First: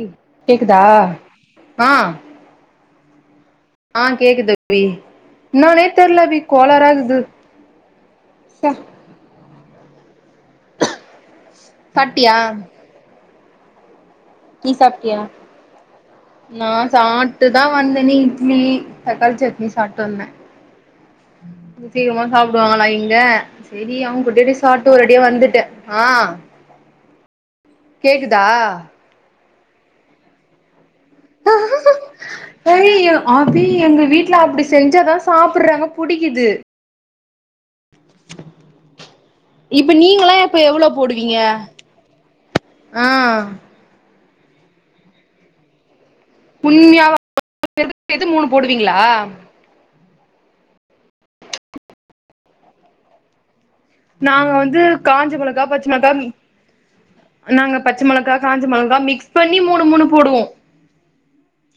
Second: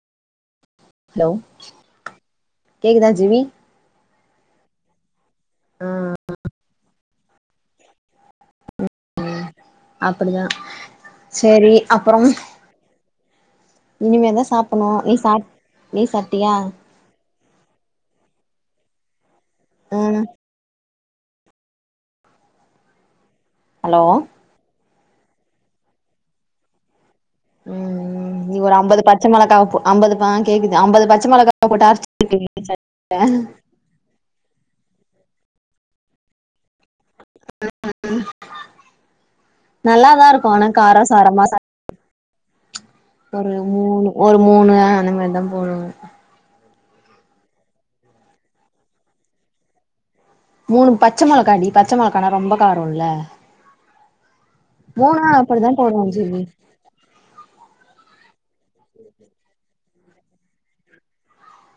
எய் கேக்குதா ஆ கேக்குதான் ஜிவி ஆ கேக்குது [inaudible] வி என்னனே தெர்ல வி கோளாறு இருந்து ச்சே அப்படியா சேரி அப்றம் சாப்ட்டியா நீ சாப்டியா சாப் நீ சாப்ட்டியா நான் சாப் இட்டுதா வந்த நீ இட்லி தக்காளி சட்னி சாப்ட்டு ம் வந்தேன் சீக்கிரமா சாப்பிடுவாங்ளா இங்க செரி ஹலோ அவுங்க கூடடி சா ட்டு ஒரேடியா வந்துட்டே ஆ ம் ம் கேக்குதா நீ ஒரு அம்பது பச்ச மிளகா போ அம்பது ஆ கேக்குது அம்பது பச்ச மிளகா போட்டா [inaudible] ஐயோ சட்னில அபி எங்க வீட்ல அப்டி செஞ்சாதா சாப்பிடுறாங்க புடிக்குது இப்ப நல்லாதா நீங்களா இருக்கு இப்ப ஆனா எவ்ளோ கார போடுவீங்க சாரமா ஆ ஒரு மூணு ஒரு மூணு அந்த மாதிரிதான் போடுவ புள்யா [inaudible] எது மூணு போடுவீங்ளா மூணு பச்ச மொளகாடி பச்ச மொளகானா ரொம்ப காரோல்ல நாங்க வந்து காஞ்ச மிளகா, பச்ச போடுவோ மிளகா ஜிவி நாங்க பச்ச மிளகா, காஞ்ச மிளகா மிக்ஸ் பண்ணி மூணு மூணு போடுவோ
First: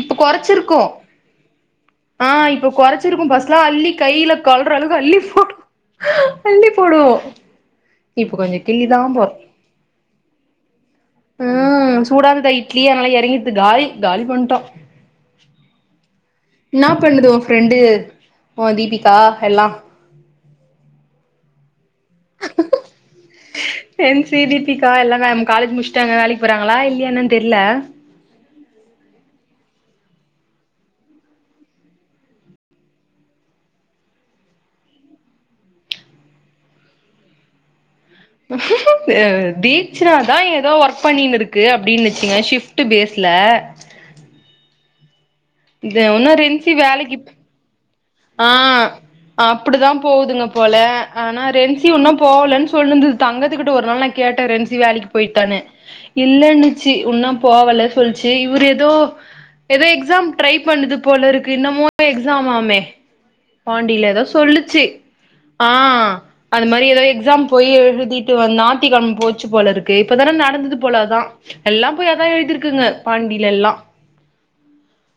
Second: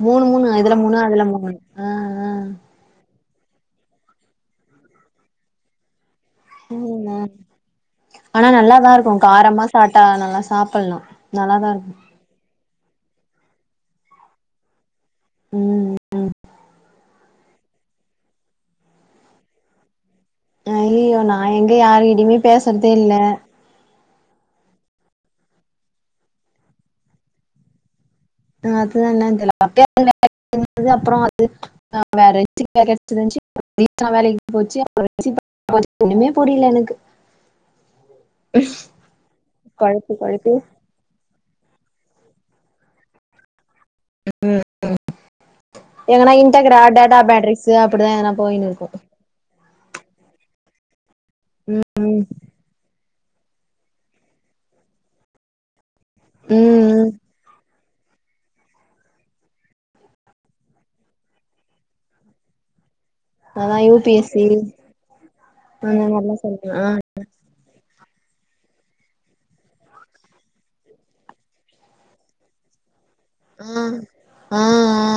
இப்ப மூணு மூணு இதுல கொறச்சிருக்கோ மூணு அதுல மூணு ஆ இப்ப கொறச்சிருக்கோ ஃபஸ் ட் எல்லா அள்ளி கைல கொல்ற அளவுக்கு அள்ளி போ ம் நா ஆனா கொஞ்ச நல்லாதா கிள்ளிதா இருக்கு போறோ காரமா சாப்ட்டா நல்லா சாப்பில்லா நல்லாதா இருக்கு கெட் காலி காலி பண்ட்டோ ம் ம் என்னா பண்ணுது உன் ஃப்ரெண்டு உன் தீபிகா எல்லா அ இல்லயோ நா எங்க யாருகிட்டயுமே பேசறதே இல்ல என் சி தீபிகா எல்லா காலேஜ் முச்சிட்டாங்க வேலைக்கு போறாங்ளா இல்லையா என்னனு தெர்ல அ அதுதான் [inaudible] [inaudible] [unintelligible] ஒண்ணுமே புரில எனக்கு [inaudible] கொழப்பி தீக்ஷ்றாதா கொழப்பி எதோ ஒர்க் பண்ணிருந் க்கு அப்டின்னுச்சுங்க ஷிஃப்ட் பேஸ்ல ம் ம் இது எதனா ஒன்னு ரென்சி இன்டகரா டேட்டா வேலைக்கு பேட்டரீஸ் அப்டிதா எதனா ஆ போயினு இருக்கு அப்டிதா போகுதுங் போல ஆனா ம் ரென்சி இன்னு போகலன்னு சொல்லுந்துது தங்கத்துகிட்ட ஒரு நாள் நா கேட்டேன் ரென்சி வேலைக்கு போய்ட்டானு ம் இல்லன்னுச்சு ம் இன்னு போவல சொல்ச்சு இவுர் எதோ எதோ எக்ஸாம் ட்ரை பண்ணுது போலருக்கு என்னமோ எக்ஸாமாமே அதா யூ பாண்டில பி எதோ எஸ் சி சொல்லுச்சி ஆ அந்த மாரிலா அது சொல்லுங்க மாரி ஆ எதோ எக்ஸாம் போய் எழுதுடி ட்டு வந் நாட்டிகம் போச்சு போலருக்கு இப்பதானே நடந்தது போல அதா எல்லா போய் அதா எழுதிருக்குங்க பாண்டில எல்லா ஆ ஆ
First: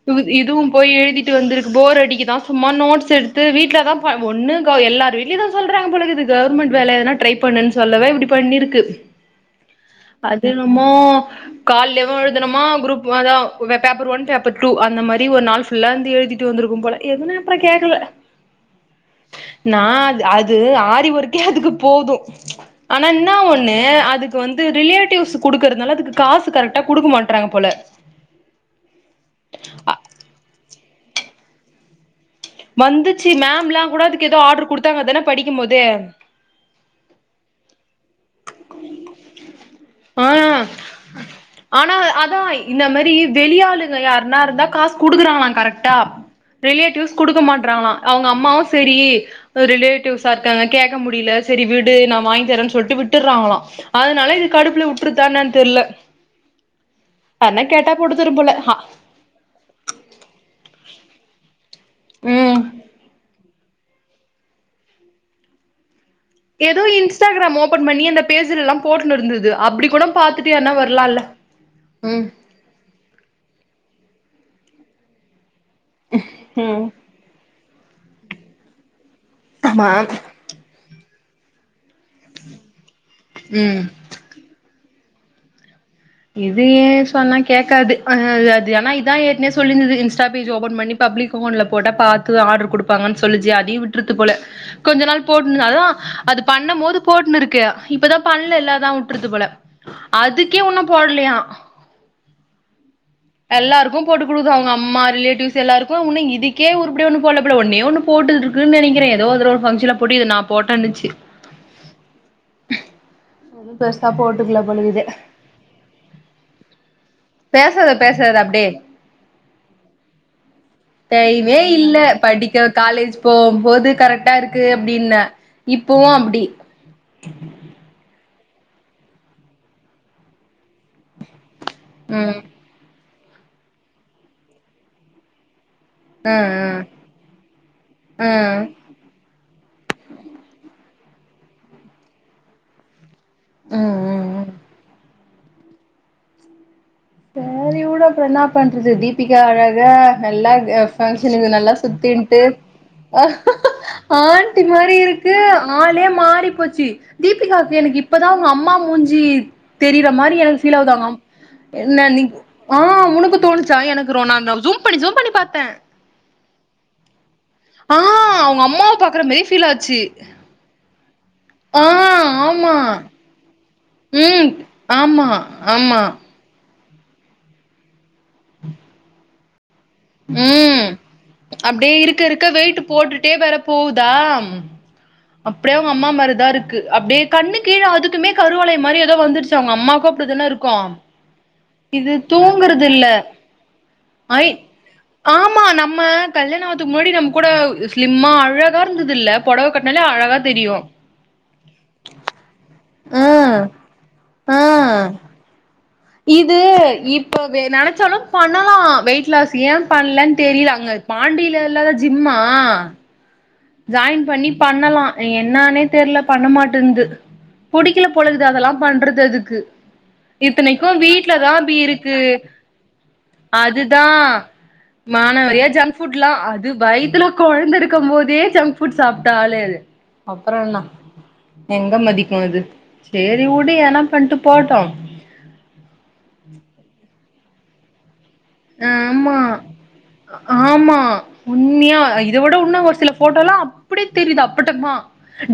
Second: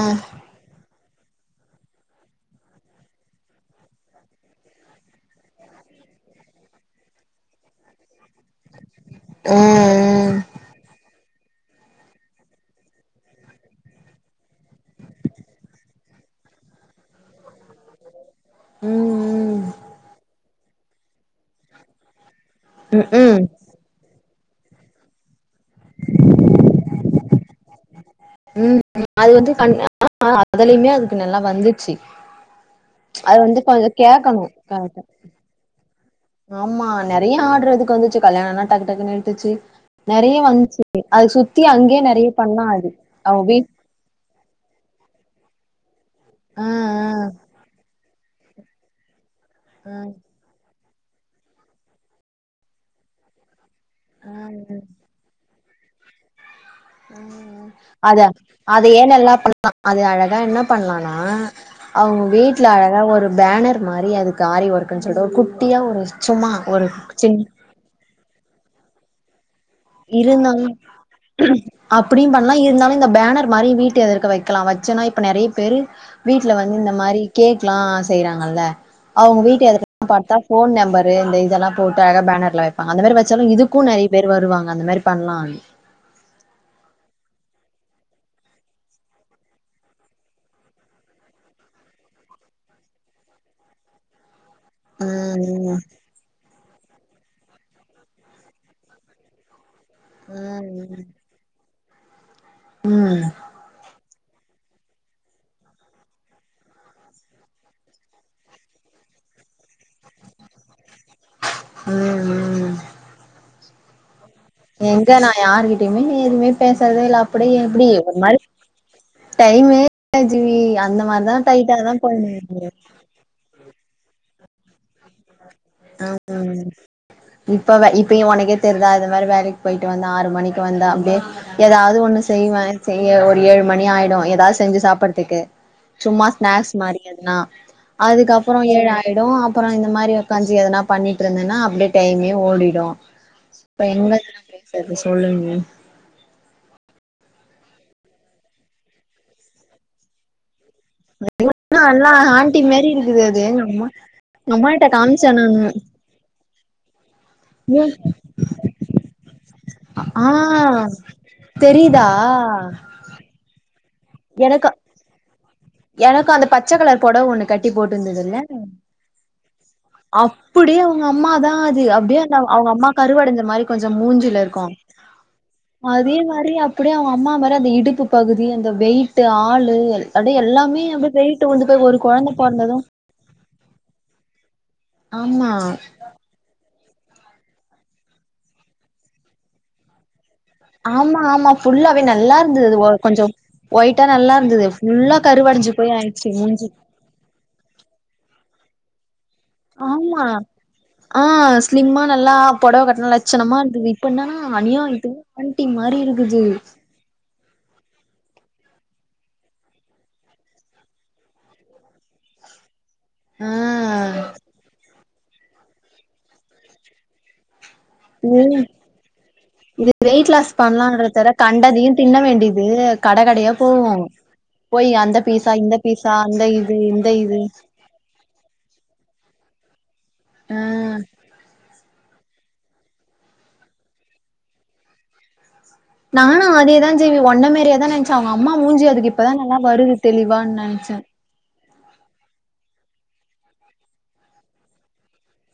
து இதுவு போய் எழுதிட்டு வந்திருக்கு போர் அடிக்குதா சும்மா நோட்ஸ் எடுத்து வீட்லதா ப ஒண்ணு க எல்லாரு வீட்ல இதா சொல்றாங்க போலக்குது கவர்மெண்ட் வேல எதனா ட்ரை பண் பண்ணுன் சொல்லவே இப்டி பண்ணிருக்கு ஆ ஆ அதுன்னமோ கால்லவு எழுதனமா குரூப் அதா பேப்பர் ஒன் பேர் டூ அந்த மாரி ஒரு நாள் ஃபுல்லாந்து எழுதிட்டு வந்துருக் ருக்கும் போல எதுன அப்றோ கேக்கல ஆ ம் நா அத் அது அ ஆரிவொர்க்கே அதுக்கு போது ஆனா ம் ம் என்ன ம் ஒன்னு அதுக் வந்து ரிலேட்டிவ்ஸ் குடுக்கறதுனால அதுக்கு காசு கரெக்டா குடுக்க மாட்றாங்க போல ம் ம் அது வந்து தனியா ஆனா அதுலயுமே அதுக்கு நல்லா வந்திச்சி வந்துச்சி மேம்லா கூட அதுக்கு எதோ ஆடர் கரெக்டா குடுத்தாங்கதானே படிக்குமோதே ஆமா நெறய ஆடர் அதுக்கு வந்துச்சு கல்யாணனா டக்கு டக்கு எடுத்துச்சு ஆ நெறைய வந்துச்சு அது சுத்தி ஆனா அங்கேயே நெறைய அதா பண்ணா இந்த அது மாரி அவ வீட் வெளியாளுங்க யாருனா இருந்தா காஸ் குடுக்குறாங்களா கரெக்டா ஆ ரிலேட்டிவ்ஸ் குடுக்க மாட்றாங்களா அவுங்கம்மாவு செரி பு ஆ ஆ ரிலேட்டிவ்ஸா இருக்காங்க கேக்க முடில செரி விடு நா வாங்கி தரேன் சொல்லிட்டு விட்டுறாங்களா ஆ அதனால இது கடுப்புல வுட்டுருச்சா என்னன் தெர்ல யார்னா கேட்டா போட்டு அத தரும் போல ஆ அதேயே நல்லா பண்லா அது அழகா என்ன பண்லானா அவுங்க ம் வீட்ல அழகா ஒரு பேனர் மாரி அதுக்கு ஆரி ஒர்க்குன்னு சொல்ட்டு ஒரு குட்டியா ஒரு சும்மா எதோ ஒரு சின் இன்ஸ்டாகிராம் ஓபன் பண்ணி அந்த பேஜ்லலெல்லா போட்டுணுருந்துது இருந்தாலு ம் அப்டியு பண்லா இருந்தாலு இந்த பேனர் மாரி வீட்டு எதிர்க்க வக் க்லா வச்சென்னா இப்ப நெறய பேரு வீட்ல வந்து ம் இந் மாரி கேக்லா செய்றாங்கல்ல அவுங்க வீட்டு எதிர்க் ஆமா பாத்தா ஃபோன் நம்பரு இந்த இதெல்லா போட்டு அழகா பேனர்ல ஆ அந்த மாரி வச்சாலு ம் இதுக்கு நெறய பேரு வருவாங்க அந்த மாரி பண்லான் இது சொன்னா கேக்காது அதுனால ஆனா இதா ஏக்னவே சொல்லிடின்து இன்ஸ்டா பேஜ் ஓபன் பண்ணி பாக் பப்ளிக் மோட்ல போட்டா பாத்து ஆடுர் குடுப்பாங்கன் சொல்லுச்சி அதையு விட்ருக்கு போல கொஞ்ச நாள் போட்டுன் ம் அதா அது பண்ணமோது போட்டுனுருக்கு இப்பதா பண்ணலல்லாதா உட்ருக்கு போல அதுக்கே ஒன்னு ம் போட்லயா ம் எல்லாருக்கும் போட்டு குடுக்து அவுங்கம்மா ரிலேட்டிவ்ஸ் எல்லாருக்கு உன்னு இதுக்கே உறுபடியா ஒன்னு போட்ல போல ஒன்னே ஒன்னு போட்டுருக்குன் நெனைக்கறே எதோ ஒருதடவ ஒரு ஃபங்க்ஷன்ல போட்டு இது நா போட்டன்னுச்சு ம் ம் ப்ளஸ் சப்போட் எங்க நா யார்கிட்டயுமே எதுமே பேசுறதேல்ல அப்டி எப்டி பேசாத ஒரு பேசாத மார் அப்டியே டைமே [inaudible] ஜிவி டைமே இல்ல படிக்க காலேஜ் போவ்ம்போது கரெக்டா இருக்கு அப்டீன்ன ஆ அம் இப்பவ இப்பயே ஒனக் எத் தெர்தா அது மாரி வேலைக்கு போயிட்டு வந்தா ஆறு மணிக்கு வந்தா அப்டியே எதாது ஒன்னு ம் செய்வ செய் யோ ஒரு ஏழு மணி ஆய்டு எதாது செஞ்சு சாப்பற்துக்கு சும்மா அ அ ஸ்நேக்ஸ் மாரி எதுனா அ அதுக்கப்றோ ம் ஏழு ஆய்டு அப்றோ இந்த மாரி கஞ்சி எதனா பண்ணிட்டிருந்தனா அப்டியே டைமே ஓடிடு இப்ப ம் என்ன ம் பேசற்து சொல்லு நீ சேரி வுடு அப்றோ என்னா பண்றது தீபிகா அழகா நல்லா வே ஃபங்க்ஷனிது நல்லா ஆனா சுத்தின்ட்டு ஆண்டி மாரி இருக்குது அது எங்க அம்மா ஆன்ட்டி அம்மாட்ட மாரி காமிச்சே இருக்கு நானு ஆன் லே மாறி போச் சி தீபிகாக்கு எனக்கு இப்பதா அவுங்கம்மா மூஞ்சி தெரிற ஆ மாரி எனக் ஃபீல்லாவுது அவ்ங்கம் ன்னே தெரியுதா நிக் ஆ உனக்கு தோணுச்சா எனக் ரொ நா ஜும் பண்ணி ஜும் பண்ணி பாத் எனக்கூ அந்த பச்ச கலர் பொடவ ஒன்னு கட் ட்டி ஆ போட்டுந்துதுல்ல அவங்க அம்மாவ பாக்குற மாரி ஃபீல் ஆச்சு அப்டியே அவுங்கம்மாதா அது ஆ அப்டியே நா அவ் வ ஆமா அம்மா கருவடைஞ்ச மாரி கொஞ்ச மூஞ்சுல ம் இருக்கூ ஆமா ஆமா அதே மாரி அப் அப்டியே அவங்க அம்மா மாரி அந்த இடுப்பு பகுதி அந்த வெய்ட்டு ஆளு எல் ம் அப்டியே இருக்க கொழந்த இருக்க பொறந்தது வெய்ட்டு போட்டுட்டே வேற போவுதா ஆமா அப்டியே அவங்க அம்மா மாரி தா இருக் கு அப்டியே கண்ணு கீழே அதுக்குமே கருவலைய மாரி ஏதோ வந்துருச்சு அவங்க அம்மாக்கு அப்டி தானே இருக்கு ஆமா ஆமா ஃபுல்லாவே இது நல்லா இருந்தது அது தூங்கறதில்ல கொஞ்சோ ஒயிட்டா நல்லா ஐ இருந்தது ஃபுல்லா ஆமா கருவடஞ்சு போய் நம்ம ஆயிடுச்சு கல்யாண மூஞ்சி ஆத்துக்கு முன்னாடி நம்ம கூட சிலிம்மா அழகா இருந்ததுல்ல ஆமா ஆ ஸ்லிம்மா நல்லா பொடவ கட் ஆ லட்சனமா இருந்தது இப்ப என்னன்னா அனியா இது ஆ ஆண்டி இது இப் இப்பவே நெனச்சாலு பண்ணலா வெயிட் லாஸ் ஏ பண்லேன் தெரில அங்க பாண்டில இல்லாத ஜிம்மா ஆ ஆ ஜாயின் பண்ணி பண்ணலா என்னானே தெர்ல பண்ண மாட்டேந்து புடிக்கல போல இருக்குது ம் அதெல்லா பண்றது அதுக்கு இது வெயிட் லாஸ் இத்தனைக்கு பண்ணலான்றதவிர வீட்லதா அபி கண்டதையு தின்ன இருக்கு வேண்டியது கட கடையா போவோ அதுதா போய் அந்த பீஸா மானவரியா இந்த ஜங்க் பீஸா ஃபுட்லா அந்த அது இது இந்த வயத்துல இது கொழந்த இருக்கம் போதே ஜங்க் ஃபுட்ஸ் சாப்ட்ட ஆலே அது ஆ அப்புற என்னா எங்க மதிக்கு இது சேரி வுடு ஏன்னா பண்ட்டு போட்டு நானு அதேதா செய்வே ஒன்ன மாரியே தா நா நா ஆமா தெளிவான் நெனச்சே ஆமா உண்மையா இத விட உன்னு ஒரு சில ஃபோட்டோல்ல அப்டே தெரிது அப்பட்டமா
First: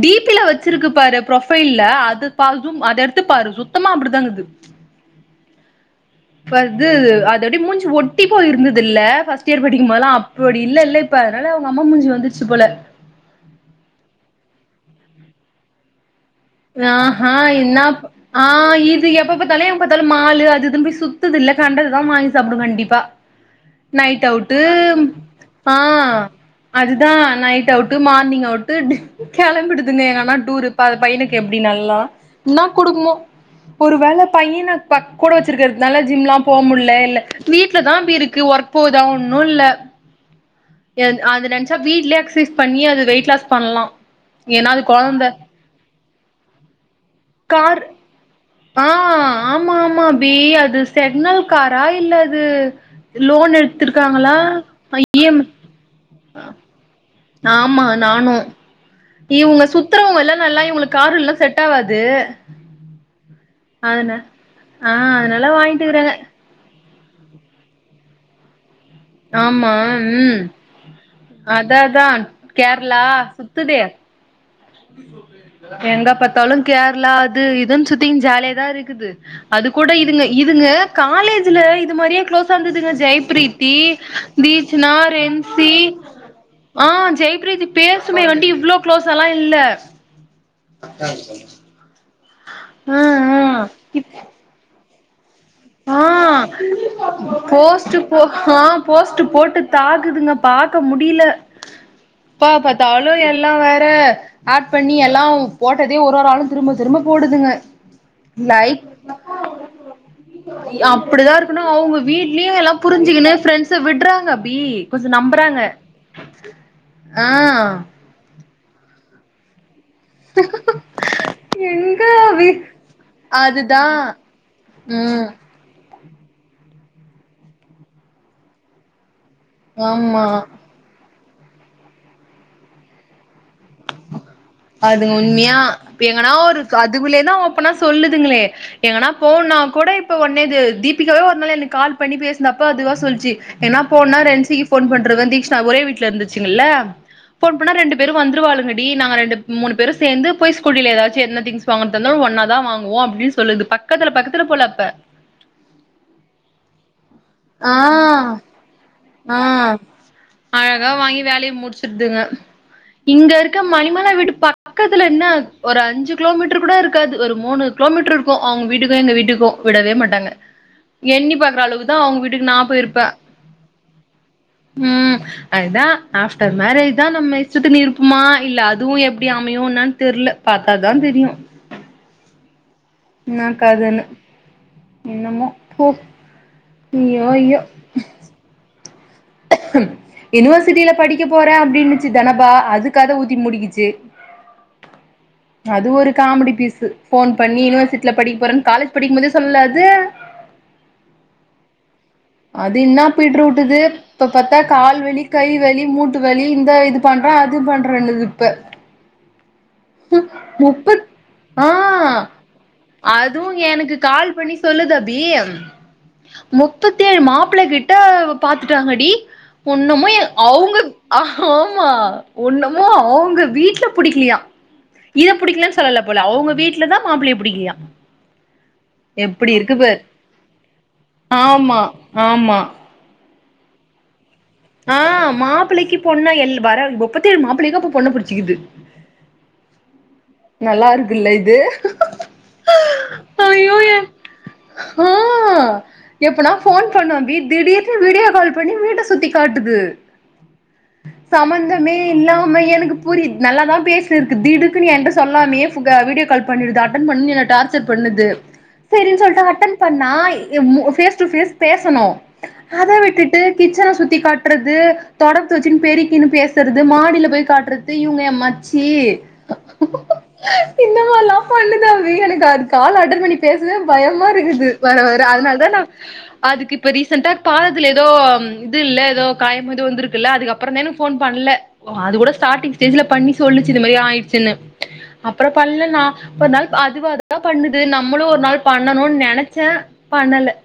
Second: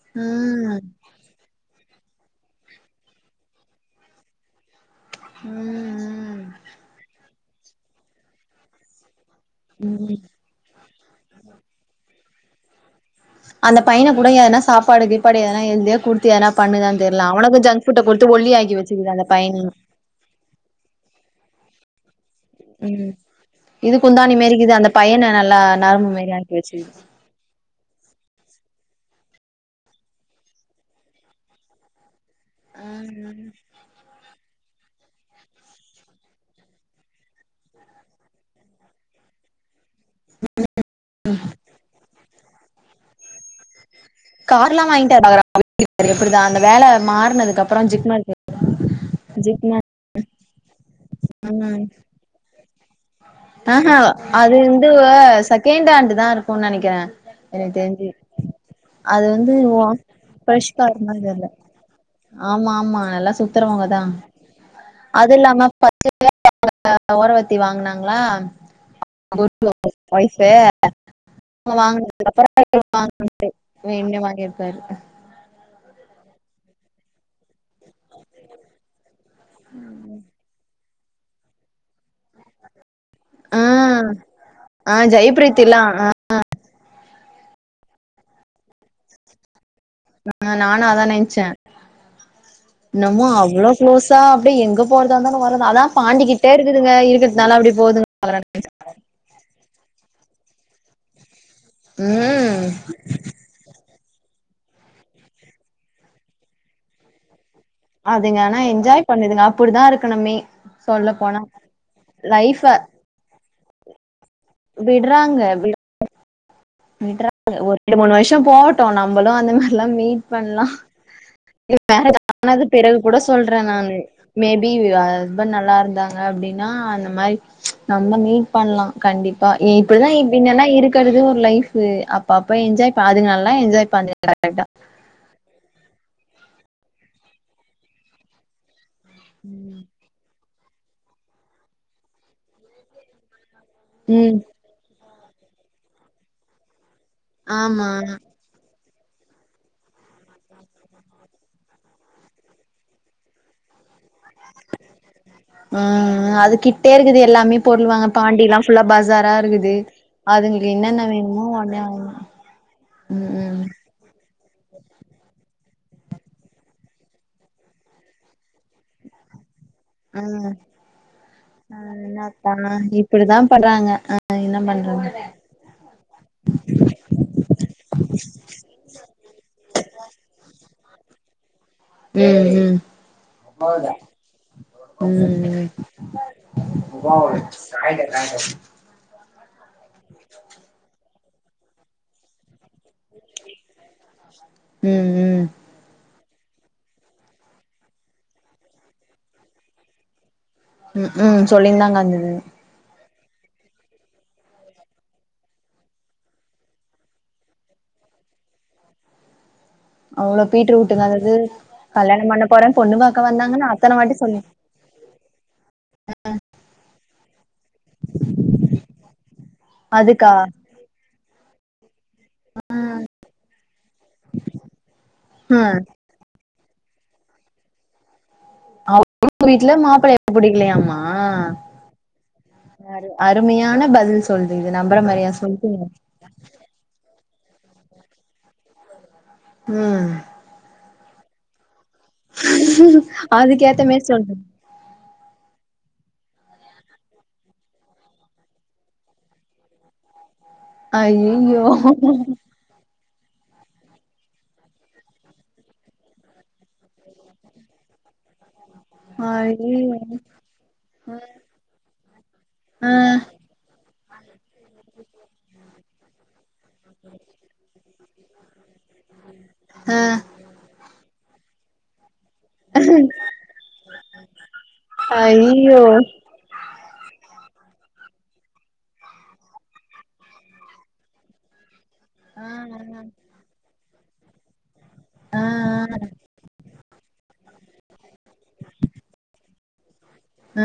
டீ பில ம் வச்சிருக்கு பாரு புரொஃபைல்ல அ து பால்சூம் அத எடுத்து பாரு சுத்தமா அப்டிதாங்குது ம் ம் ஃபஸ்து அது அது அப்டியே மூஞ்சு ஒட்டி போய் இருந்ததுல்ல ஃபர்ஸ்ட் இயர் படிக்கும் போதெல்லா ம் அப்படி இல்ல இல்ல இப் ப அதனால அவங்க அம்மா மூஞ்சி வந்துருச்சு போல அந்த பையன கூட எதனா சாப்பாடு கீப்பாடு எதனா ஹெல்தியா குடுத் ஆஹா என்னப் ஆ ஒல்லியாக்கி இது வச்சுக்குது அந்த எப்ப பாத்தாலு பையனையு எப்ப பாத்தாலு மாலு அது இதுன்னு போய் சுத் துதுல்ல கண்டதுதா வாங்கி சாப்டு கண்டிப்பா ம் இது நைட் குந்தாணி அவுட்டு மாரிக்குது அந்த பையன நல்லா ஆ நரம்பு மாரி ஆக்கி வச்சுக்குது அதுதா நைட் அவுட்டு மா னிங் அவுட்டு டு கெளம்பிடுதுனே எங்கன்னா டூரு ப பையனுக்கு எப்டி நல்லா என்னா குடுக்குமோ ஒரு வேல பையன பக் கூட வச்சிருக்கிறதுனால ஜிம்லா போ முடில இல்ல வீட்ல தா அபி இருக்கு ஒர்க் போகுதா ஒண் ணுல்ல என் அது நென்ச்சா வீட்லேயே எக்சைஸ் பண்ணி அது வெயிட் லாஸ் பண்லா கார் ஏன்னா அது எல்லா வாங்கிட்டாரு கொழந்த அவ [inaudible] எப்படிதா அந்த வேல மாறுனதுக்கு கார் அப்புற ஜிக்ன இருக்கு ஆ ஆமா ஆமா அபி அது செக்னல் ம் காரா இல்ல அது லோன் ஆஹா எடுத்திருக்காங்களா அது இந்து வ இ எம் செகேண்ட் ஹாண்டு தா இருக்குனு நெனைக்கிறே எனக்கு ஆமா தெரிஞ்சு நானு அது வந்து இவுங்க ஒ சுத்துறவங்க எல்லா நல்லா ஃப்ரெஷ் இவுங்களுக்கு கார் மாரி காரு எல்லா தெரில செட் ஆவாது ஆமா ஆமா நல்லா சு த்துரவங்க தா அதனா ஆ அது அதனால இல்லாம வாங்கிட்டுக்கறாங்க [inaudible] ல ஓரவத்தி வாங்குனாங்களா ஆமா [inaudible] ம் ஒய்ஃபு அதா அதா வாங்குனதுகப்பற [inaudible] கேரளா சுத்துதே இவ இவங்க வாங்கி இருப் எங்க பாத்தாலு கேர்ளா இது இதன் சுத்தின் ஜாலியாதா இருக்குது அது கூட இதுங்க இதுங்க காலேஜ்ல இது மாரியே குளோஸா இருந்ததுங்க ஆ ஜெயப்ரீத்தி தீட்சணா ஆ ரென்சி ஜெயபிரீத்திலா ஆ ஜெய்ப்ரீத்தி பேசுமே ஒன்டி இவ்ளோ க்ளோஸால்லா இல்ல ஆ நானு அதா நென்ச்சே ஆ என்னமோ ஆ அவ்ளோ இப் குளோஸா அப்டியே எங் க போறதா இருந்தாலு ந ஆ அப்டி போஸ்ட்டு போ போகுதுங்க ஹா போஸ்ட்டு போட்டு தாக்குதுங்கப் பாக்க முடில எப்பா ம் பத்தாலு எல்லா வேற ஆட் பண்ணி எல்லா போட்டதே ஒரு ஒரு ஆளு திரும்ப திரும்ப போடுதுங்க அதுங்க ஆனா என்ஜாய் பண்ணுதுங்க அப்புடிதான் இருக்கணும் அப்பிடிதான் இருக்கணு அவுங்க வீட்லியு லைஃப எல்லாம் புரிஞ்சிக்குனு ஃப்ரெண்ட்ஸ விட்றாங்க பி கொஞ்ச விட்றாங்க நம்பறாங்க வி விட்றாங்க ஒரு ரெண்டு மூணு வருஷம் போகட்டு நம்பளு அந்த மாரில்லாம் மீட் பண்லா எங்க மேரேஜ் அபி ஆனது பிறகு கூட சொல்றேன் அதுதா நானு மேபி ம் ஹஸ்பண்ட் நல்லா இருந்தாங்க அப்டின்னா அந் இந்த மாறி நம்ம மீட் பண்லா கண்டிப்பா இப்பிடிதா ஆமா பின்னல்லா இருக்கறது ஒரு லைஃப் ஃபு அப்ப அப்ப என்ஜாய் ப அதுங்க நல்லா என்ஜாய் பண்துங அதுங்க உண்மையா எங்கன்னா ஒரு அதுக்குள்ளயதா ஓப்பனா சொல்லுதுங்களே எங்கன்னா போவுன்னா கூட இப்ப ஒன்னேது தீபிகாவே ஒரு நாள் எனக்கு கால் பண்ணி பேசுந்தப்போ அதுவா சொல்ச்சி எங்கனா போனா ம் ரென்சிக்கு ஃபோன் பண்றுவ தீக்ஷணா ஒரே வீட்ல இருந்துச்சுங்கல்ல ஃபோன் பண்ணா ஆமா ரெண்டு பேரு வந்துருவாளுங்கடி நாங்க ரெண்டு மூணு பேரு சேந்து போய் ஸ்கூட்டில ஏதாச்சு என்ன திங்க்ஸ் வாங்கறதா இருந்தாலு ஒன்னா தா வாங்குவோ அப்டின் சொல்லுது பக் அ அதுக்கிட்டே இருக்குது எல்லாமே பொருள் வாங்க ஆ பாண்டி எல்லாம் ஃபுல்லா பஸாரா ஆ இருக்குது அதுங்களுக்கு அழகா என்னென்ன வாங்கி வேணுமோ வேலைய ஒடனே வாங்கி முட்ச்சிற்துங்க ம் இங்க இருக்க ம் மணிமலா வீட்டு பா பக்கத்துல என்ன ஒரு அஞ்சு கிலோமீட்டர் கூட இருக்காது ஒரு மூணு கிலோமீட்டர் இருக்கூ அவுங்க வீட்டுக்கூ எங்க வீட்டுக்கூ விடவே மாட்டாங்க ம் எண்ணி பாக்ற ஆ அளவுக்கு தோ அவுங்க வீட்டுக்கு என்னாத்தா நான் போயிருப்ப இப்டிதா பண்றாங்க ஆ என்ன பண்றாங்க ம் அதா ஆஃப்டர் மேரேஜ் இதான் நம்ம இஷ்டத்துக்கு இருப்பமா இல்ல அதுவு எப்டி அமையு ன்னான் தெர்ல பாத்தாதான் தெரியு ம் ம் ம் ன்னாகதுன்னு ம் என்னமோ ம் போ ஐயோ ஐயோ ம் யூனிவர்சிட்டியில படிக்க போறே அப்படின்னுச்சு தனபா அது கத ஊத்தி மூடிக்கிச்சி ம் ம் காமெடி பீஸு ஃபோன் பண்ணி யூனிவர்சிட்டில படிக்க போறேன் காலேஜ் படிக்கும் போதே சொல்லல அது ம் கூம் சொல்லிந்தாங்கடந்தது அதின்னாப் பீட்ரு வுட்டுது இப்ப பாத்தா கால்வலி கைவலி மூட்டு வலி இந்த இது பண்ற அது பண்றேனுது அதுப்ப ம் அவ்ளோ பீட்ரு வுட்டுங்க முப்பத் அதாது ஆ கல்யாணம் பண்ண போறே பொண்ணு பாக்க அதுவு வந்தாங்கன்னு எனக்கு அத்தன வாட்டி கால் சொல்லி பண்ணி சொல் சொல்லுது அபி மு முப்பேத்தேழு மாப்ள கிட்ட பாத்துட்டாங்கடி ஒன்னமு எ அதுக்கா அவுங்க அ ஹஆமா ஒண்ணமு அவுங்க வீட்ல புடிக்லயா இத பிடிக்கலன்னு ம் சொல்லல போல அவுங்க வீட்ல வீட்லதா மாப்ளைய புடிக்கிலியா அவுங்க வீட்ல மாப்ளைய புடிக்கலையாம்மா ஆமா ஆமா அருமையான பதில் சொல்றீங்க நம்புற ஆ மாரியா சொல்றீங்க மாப்ளைக்கி பொண்ண எல் வர முப்பத்தேழு மாப்ளைக்கூ அப்ப பொண்ண புடிச்சுக்குது ம் நல்லாருக்குல்ல இது அதுக்கேத்த மேறி சொல்ற ஹ எப்பனா ஃபோன் பண்ணு அபி திடீர்னு வீடியோ கால் பண்ணி வீட்ட சுத்தி காட்டுது ஐயய்யோ சம்பந்தமே இல்லாம எனக்கு புரி நல்லாதான் பேசினுருக்கு திடுக்குன்னு என்ட்ட சொல்லாமயே ஃபுக வீடியோ கால் பண்ணிருது அட்டன் பண்ணுனு என்ன டார்ச்சர் பண்ணுது செரின் சொல்ட்டு அட்டன் ஐயய்யோ பண்ணா என் மூ ஃபேஸ் டு ஃபேஸ் பேசணு அத ஆ விட்டுட்டு கிச்சன் லா சுத்தி காட்றது தொடப்த்த வெச்சுனு பெருக்கின்னு பேசறது மாடில போய் காட்றது இவுங்க என் மச்சி ஆ இ இந்த மார்ல்லா பண்ணுது அபி எனக்கு அது கால் அட்டன் பண்ணி பேசவே பயமாருகுது வர வர அதனால்தா ஐயய்யோ நாஅதுக்கு இப்ப ரீசன்ட்டா பாத் துல எதோ ம் இது இல்ல எதோ காயமோ எதோ வந்துருக்குல்ல அதுக்கப்றந்தா எனக்கு ஃபோன் பண்ல ஓ அது கூட ஆ ஸ்டாட்டிங் ஸ்டேஜ்ல ஆ பண்ணி சொல்லிச்சு இது மாதிரி ஆயிச்சினு ஆ ஆ அப்றோ பண்ண நா ஒரு நாள் அதுவா தா பண்ணுது நம்முளு ஒரு நாள் பண்ணணூன் நெனைச்ச பண்ணல ஆ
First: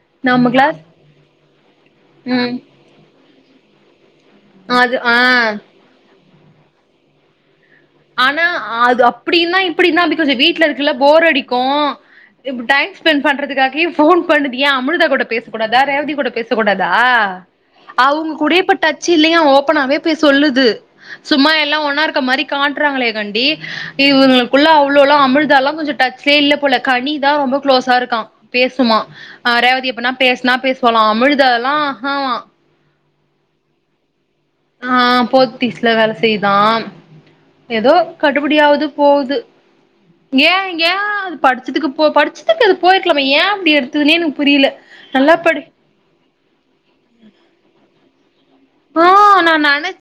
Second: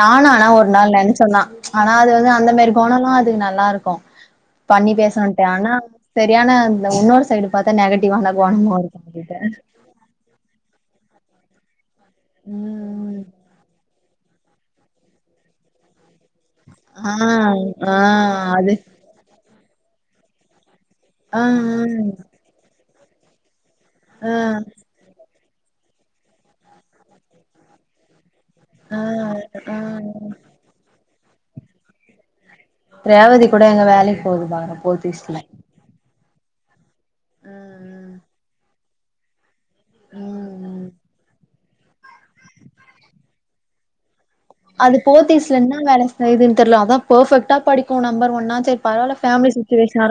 நானு ஆனா நமக்குலா ஒரு நாள் நெனச்சந்தா ஆனா அது வந்து அந்த ம் மாரி கொணோலா அதுக் நல்லாருக்கூ பண்ணி அது பேசுன்ட்டு ஆ ஆனா செரியான இன்னொரு சைடு பாத்தா நெகட்டிவான ஆனா குணமு இருக்கு அது அதுட்ட அப்டின்னா இப்டின்னா பிகாஸ் வீட்லருக் குல போர் அடிக்கூ இப்டி ம் டைம் ம் ஸ்பெண்ட் பண்றதுகாகே ஃபோன் பண்ணுது ஏ அமிழ்தாகூட பேச கூடாதா ரேவதி கூட பேஸ் ச கூடாதா ஆ ஆ அவுங்கூடே அது இப்ப டச்சில்லியா ஓபனாவே போய் சொல்லுது ஆ சும்மா எல்லா ஒன்னா இருக்கமாரி காட்டுறாங்களே கண்டி ஆ ஆ இவுங்ளுகுள்ள அவ்ளோலா அமிழ் தாலா கொஞ்ச டச்லே இல்ல போல கனிதா ரொம்ப க்ளோஸா இருக்கா ஆ பேசுமா ஆ ரேவதி எப்பனா பேசுனா பேசுவாளா அமிழ்தாலா அஹாவா ரேவதி கூட எங்க வேலைக் போகுதா போத்தீஸ்ல செய்தாம் எதோ ம் கட்டுபுடியாவுது போவுது ஏ ஏ அது படிச்சதுக்கு போ படிச்சதுக்கு அது போயிருக்லாமே ஏ அப்டி எடுத்துதுனே எனக் அது போத்தீஸ்ல என்னா வேலை செய்துன் தெர்ல அதா பெர்ஃபெக்ட்டா படிக்கூ நம்பர் ஒன்னா சேர் ஆ பரவால்ல நா ஃபேமிலி நென சிட்டுவேஷனார்